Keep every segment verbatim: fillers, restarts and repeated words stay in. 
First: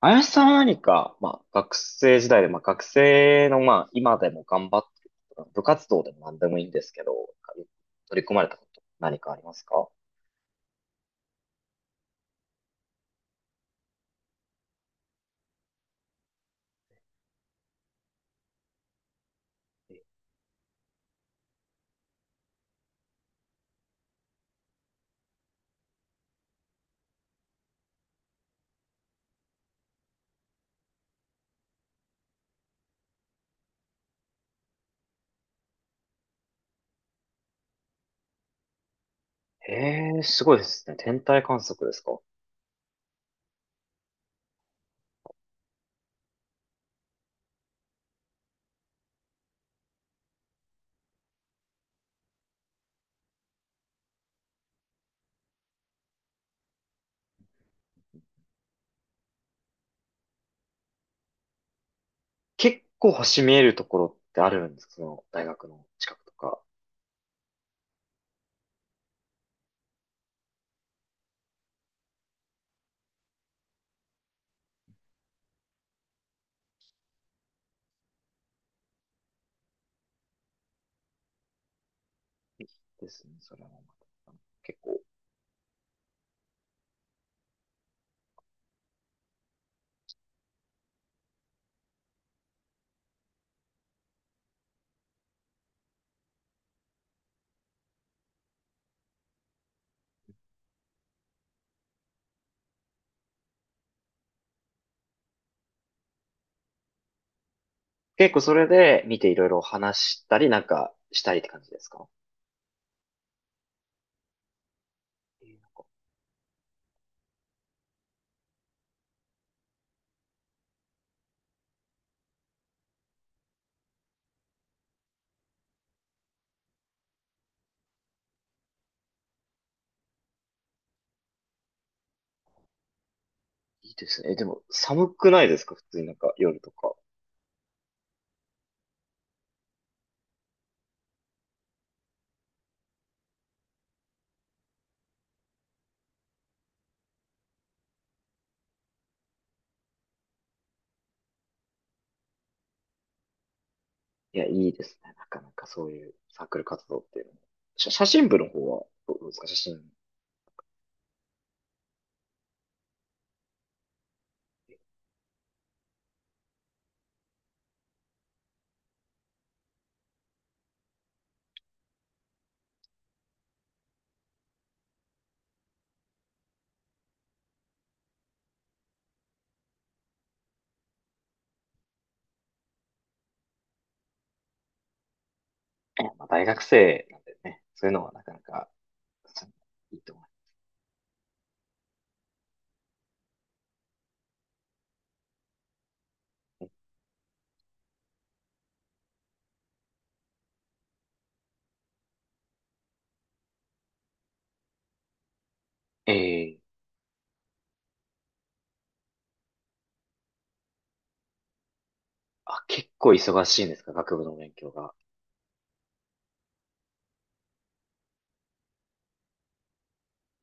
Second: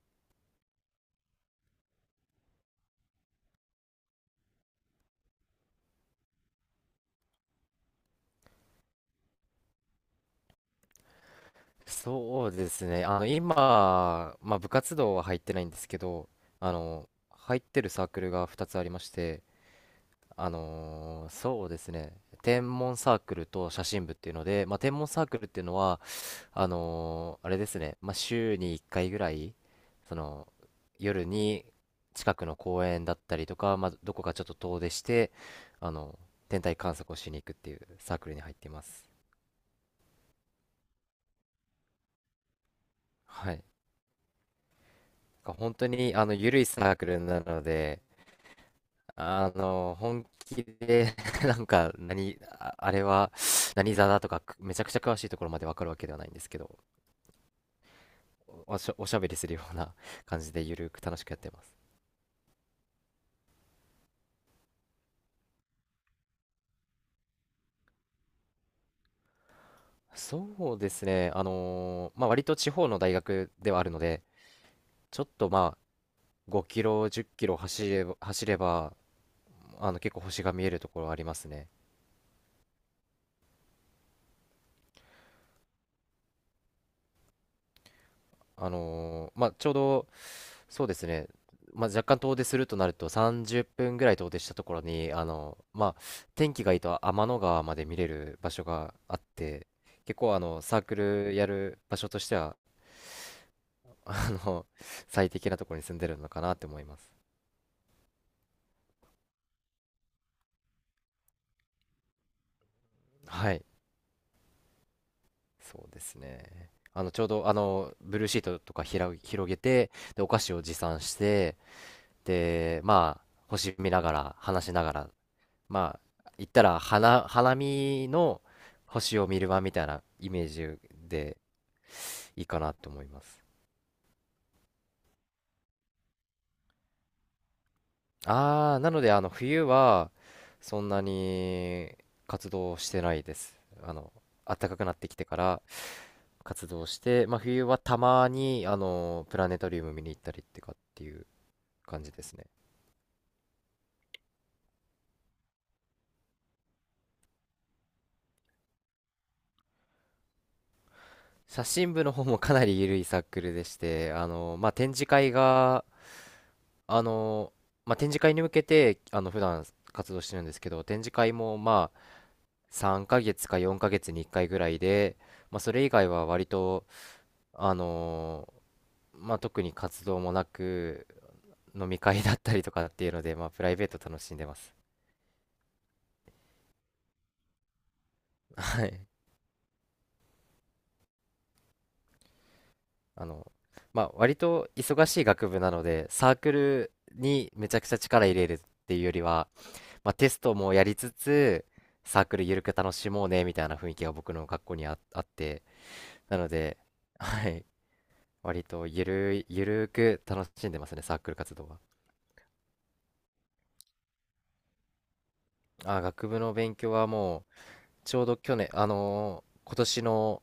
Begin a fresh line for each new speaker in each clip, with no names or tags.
林さんは何か、まあ、学生時代で、まあ、学生の、まあ、今でも頑張ってること、部活動でも何でもいいんですけど、取り組まれたこと何かありますか？
そうですね。あの、今、まあ、部活動は入ってないんですけど、あの、入ってるサークルがふたつありまして、あのーそうですね。天文サークルと写真部っていうので、まあ、天文サークルっていうのは、あのーあれですね。まあ、週にいっかいぐらい、その、夜に近くの公園だったりとか、まあ、どこかちょっと遠出して、あの、天体観測をしに行くっていうサークルに入っています。
ええー、すごいですね。天体観測ですか？
はい。なんか本当にあの緩いサークルなので、あの本気で なんか何、ああれは何座だとかくめちゃくちゃ詳しいところまでわかるわけではないんですけど、おしゃ、おしゃべりするような 感じで緩く楽しくやってます。
結構星見えるところってあるんですか、その大学の近くとか？
そうですね、あのーまあ割と地方の大学ではあるので、ちょっとまあごキロ、じっキロ走れば、走ればあの結構星が見えるところありますね。
ですね。それもまた結構、
あのーまあ、ちょうど、そうですね、まあ、若干遠出するとなるとさんじゅっぷんぐらい遠出したところに、あのーまあ、天気がいいと天の川まで見れる場所があって、結構あのサークルやる場所としては、あの最適なところに住んでるのかなって思います。
結構それで見ていろいろ話したりなんかしたりって感じですか？
はい、
えー
そうですね。あのちょうどあのブルーシートとかひら広げて、でお菓子を持参して、で、まあ、星見ながら、話しながらまあ言ったら花、花見の星を見る場みたいなイメージでいいかなと思います。
いいですね。えでも寒くないですか？普通になんか夜とか。
ああ、なのであの冬はそんなに活動してないです。あの暖かくなってきてから活動して、まあ、冬はたまにあのプラネタリウム見に行ったりってかっていう感じですね。
いや、いいですね。なかなかそういうサークル活動っていうのも。写写真部の方はどうですか、写真。
写真部の方もかなり緩いサークルでして、あのまあ、展示会があのー、まあ、展示会に向けて、あの、普段活動してるんですけど、展示会も、まあ、さんかげつかよんかげつにいっかいぐらいで、まあ、それ以外は割と、あのー、まあ、特に活動もなく、飲み会だったりとかっていうので、まあ、プライベート楽しんでます。
えまあ、大学生なんでね。そういうのはなかなか、
はい。
そういいと思います。
あの、まあ、割と忙しい学部なので、サークルにめちゃくちゃ力入れるっていうよりは、まあ、テストもやりつつ、サークルゆるく楽しもうね、みたいな雰囲気が僕の学校にあ、あって、なの
ええ。
で、はい、割とゆるい、ゆるーく楽しんでますね、サークル活動は。
あ、結構忙しいんですか、学部の勉強が？
あ、学部の勉強はもう、ちょうど去年、あのー今年の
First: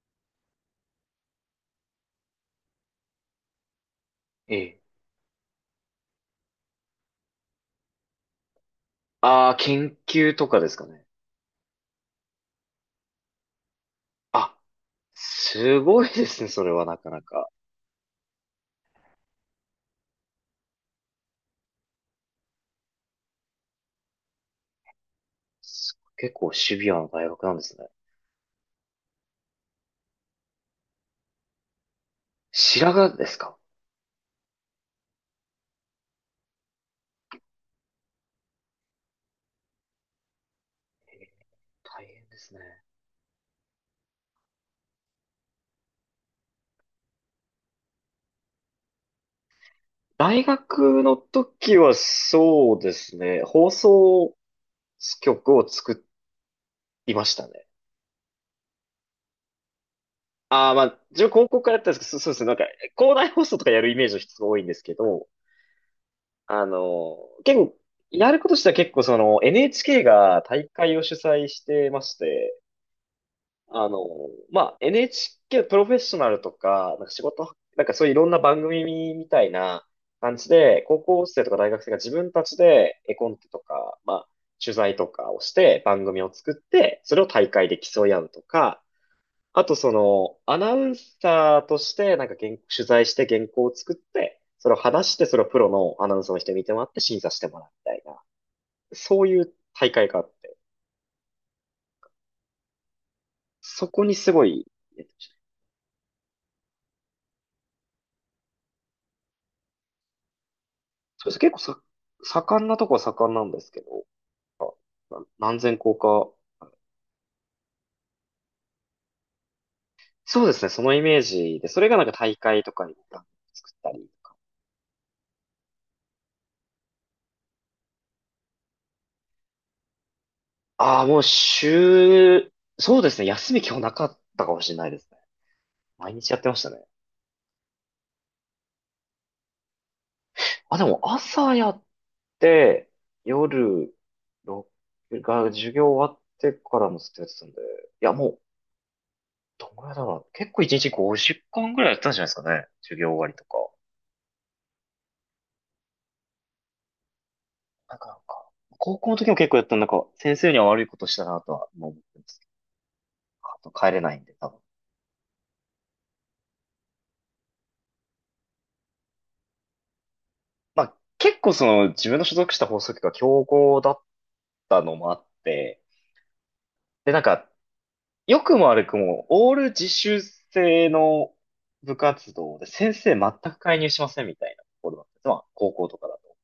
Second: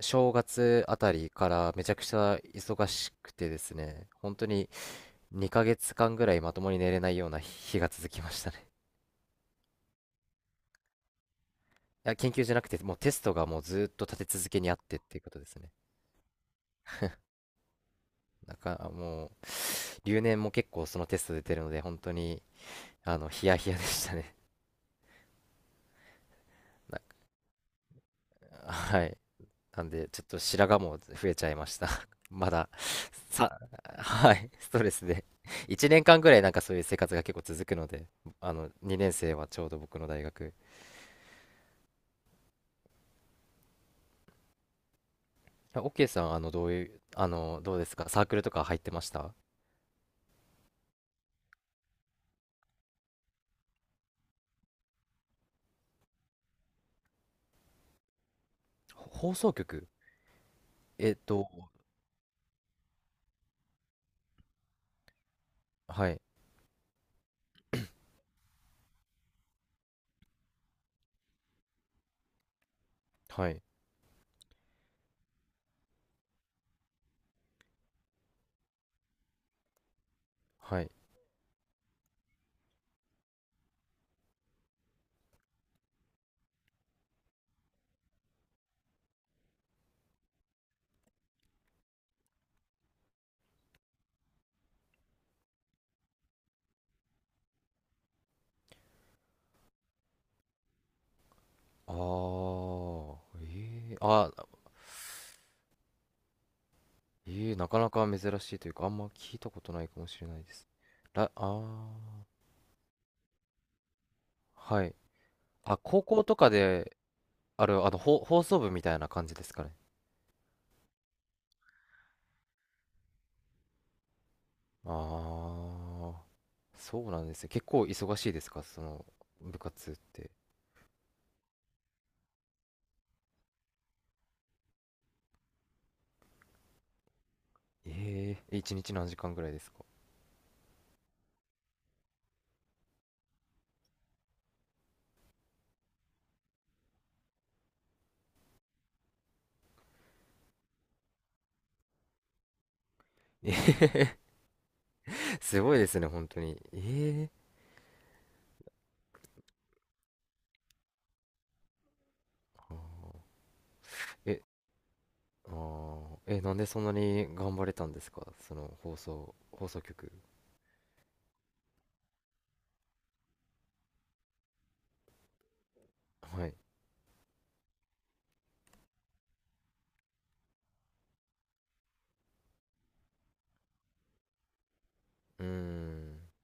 正月あたりからめちゃくちゃ忙しくてですね、本当に
ええ。
にかげつかんぐらいまともに寝れないような日が続きましたね。
ああ、研究とかですかね？
いや、研究じゃなくて、もうテストがもうずーっと立て続
あ、
けにあってっていうことですね。
すごいですね。それはなかなか。
なんか、もう、留年も結構そのテスト出てるので、本当に、あの、ヒヤヒヤでしたね。
す結構シビア
な
な
ん
大学なんですね。
か、はい。なんで、ちょっと白髪も増えちゃいました。まだ、
白髪ですか？
さ、はい、ストレスで。いちねんかんぐらいなんかそういう生活が結構続くので、あの、にねん生はちょうど僕の大学。
ええ、大変ですね。
オッケーさん、あの、どういう、あの、どうですか？サークルとか入ってました？
大学の時はそうですね、放送曲を作りましたね。
ほ放送局？
ああ、まあ、
えっ
自分高
と、
校からやったんですけど、そそうですね、なんか、校内放送とかやるイメージの人が多いんですけど、
はい、
あの、結構、やることとしては結構その エヌエイチケー が大会を主催してまして、
はい、
あの、まあ、エヌエイチケー プロフェッショナルとか、なんか仕事、なんかそういういろんな番組みたいな感じ
は
で、
い。
高校生とか大学生が自分たちで絵コンテとか、まあ、取材とかをして番組を作って、それを大会で競い合うとか、あとその、アナウンサーとして、なんか原取材して原稿を作って、それを話して、それをプロのアナウンサーの人に見てもらって審査してもらうみたいな、そういう大会があって、
あー、
そ
えー、
こに
あ
すごい、えっと
えー、なかなか珍しいというか、あんま聞いたことないかもしれないです。
そ
ら、
うです、
あ
結構さ、
ー、
盛んなとこは盛んなんですけど、
はい。
あ、な何千
あ、
校
高校
か。
とかで、あれあの、ほ放送部みたいな感じですかね。
そうですね、そのイメージで、それがなんか大会とかに作ったりとか。
ああ、そうなんですね。結構忙しいですか、その部活って。
ああ、もう週、そうですね、休み今日なかったかもしれないですね。毎日やってましたね。
ええ、一日何時間ぐらいですか。
あ、でも朝やって夜ろくが授業終わってからもずっとやってたんで、いや、もうどんぐらいだろう。結構いちにちごじゅう間ぐらいやってたんじゃないですかね。授業終わりと
え
か。
え、 すごいですね、本当に。ええ、
なんかなんか、高校の時も結構やったんでなんか先生には悪いことしたなとは今思ってますけど。
あ
あと帰れないん
ー
で
え、
多分。
あーえ、なんでそんなに頑張れたんですか、その放送、放送局。
まあ結構その自分の所属した放送局が強豪だったのもあって、
はい。
でなんか良くも悪くも、オール自習制の部活動で先生全く介入しませんみたいなところだったんです。ま
う
あ、
ー
高校とかだ
ん、
と。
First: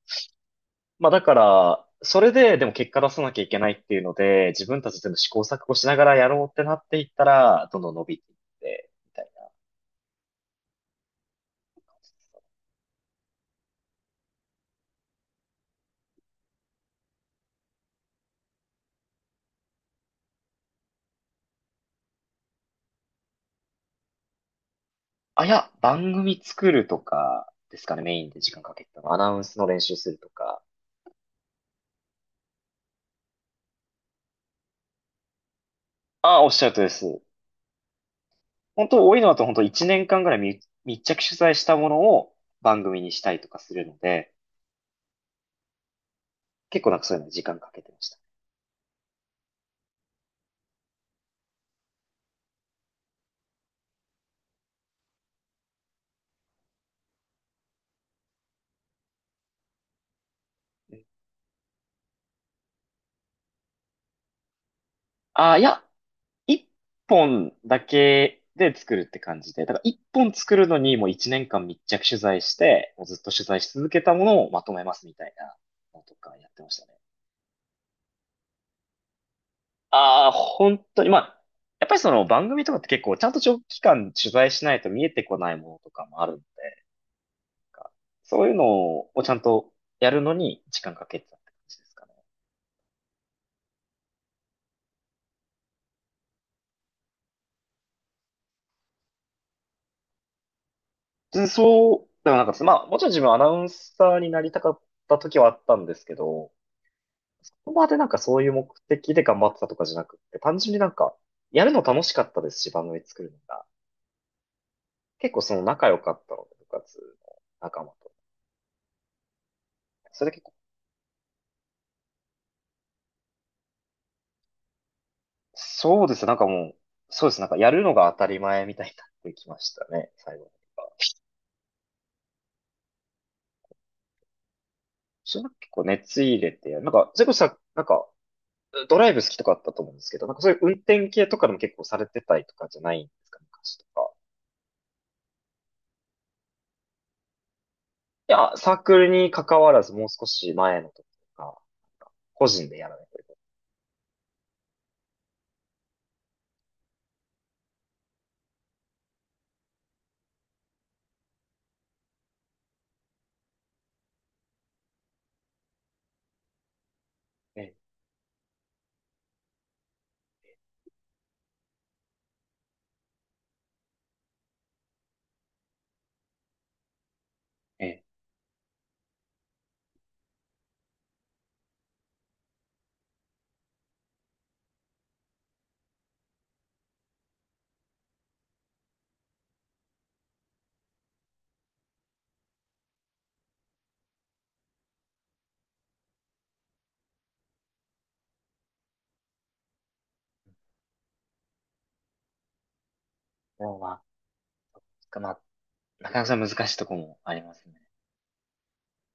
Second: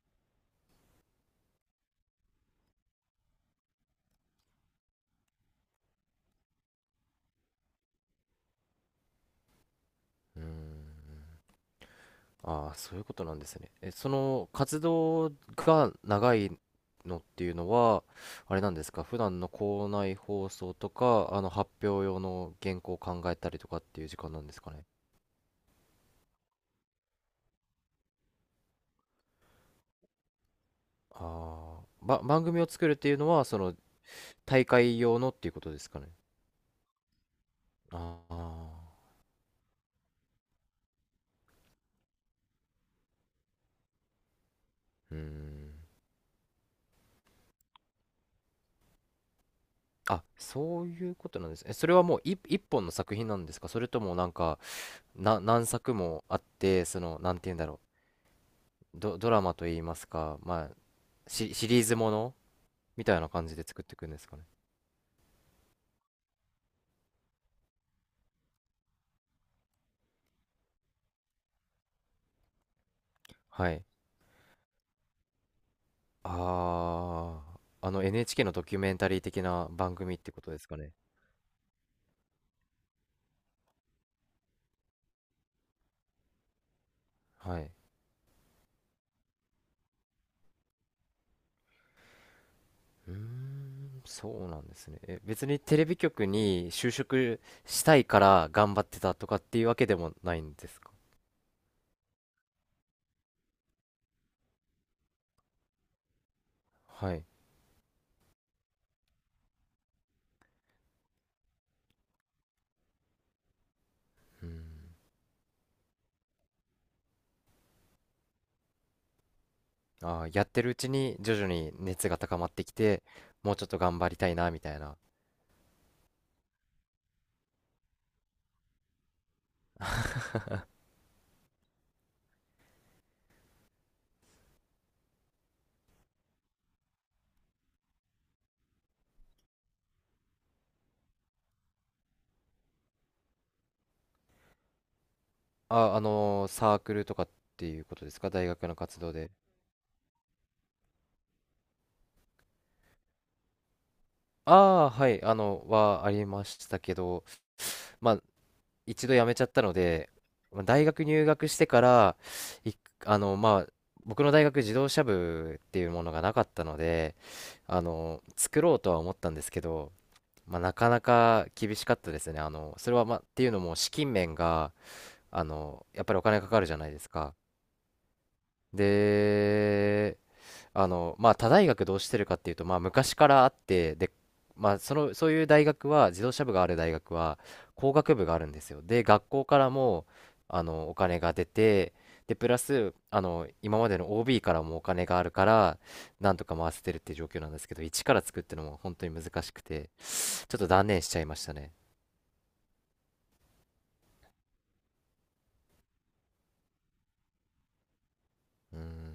まあ、だから、それででも結果出さなきゃいけないっていうので、自分たちでも試行錯誤しながらやろうってなっていったら、どんどん伸びていって、みたいな。
うーん。ああ、そういうことなんですね。え、その活動が長いのっていうのは、あれなんですか、普段の校内放送とか、あの発表用の原稿を考えたりとかっていう時間なんですかね。
あ、いや、番組作るとかですかね、メインで時間かけてたの。アナウンスの練習するとか。
ああ、ば、番組を作るっていうのは、その大会用のっていうことですかね。
あ、おっしゃるとりです。
ああ、
本当多いのだと本当いちねんかんぐらい密密着取材したものを番組にしたりとかするので、
うーん。
結構なんかそういうのに時間かけてました。
あ、そういうことなんですね。え、それはもう一一本の作品なんですか？それともなんか、な、何作もあって、その、なんて言うんだろう。ド、ドラマと言いますか、まあ、シ、シリーズものみたいな感じで作っていくんですかね。
ああ、いや、一本だけで作るって感じで、だから一本作るのにもういちねんかん密着取材して、もうずっと取材
は
し
い。
続けたものをまとめますみたいなのとかやってましたね。
ああ、あの エヌエイチケー のドキュメンタリー的な番組っ
あ
て
あ、
ことですか
本
ね。
当に、まあ、やっぱりその番組とかって結構ちゃんと長期間取材しないと見えてこないものとかもあるんで、
はい。
なんかそういうのをちゃんとやるのに時間かけてたって感じですかね？
うーん、そうなんですね。え、別にテレビ局に就職したいから頑張ってたとかっていうわけでもないんですか？
うん。そうでも、なんか、まあ、もちろん自分アナウンサーになりたかった時はあったんですけど、
はい。
そこまでなんかそういう目的で頑張ってたとかじゃなくって、単純になんか、やるの楽しかったですし、番組作るのが。
うん。
結構その仲良かったので、部活の仲間と。
あ
そ
あ、
れで
や
結
っ
構、
てるうちに徐々に熱が高まってきて、もうちょっと頑張りたいな、みたいな。
そうですね。なんかもう、そうです。なんかやるのが当たり前みたいになってきましたね、最後 の方が。それなんか結構熱入れてやる。なんか、それこそさ、なんか、ドライブ好きとかあったと思うんですけど、なんかそういう運転系とかでも結構されてたりとかじゃないんですか、昔とか。
あ、あのーサークルとかっていうことですか？
い
大
や、
学
サ
の
ーク
活
ル
動
に
で。
関わらずもう少し前の時とか、個人でやらないとです
ああ、はい、あの、はありましたけど、まあ、一度辞めちゃったので、まあ大学入学してから、いあの、まあ、僕の大学自動車部っていうものがなかったので、
ね。
あの、作ろうとは思ったんですけど、まあ、なかなか厳しかったですね。あの、それは、まあ、っていうのも資金面が、あの、やっぱりお金かかるじゃないですか。
ええ。
で、あの、まあ、他大学どうしてるかっていうと、まあ、昔からあって、で、まあ、その、そういう大学は、自動車部がある大学は、工学部があるんですよ。で、学校からも、あの、お金が出て、で、プラス、あの、今までの オービー からもお金があるから、なんとか回せてるっていう状況なんですけど、一から作ってのも本当に難しくて、ちょっと断念しちゃいましたね。
でもうまあ、まあ、なかなか難しいとこもありますね。
うん。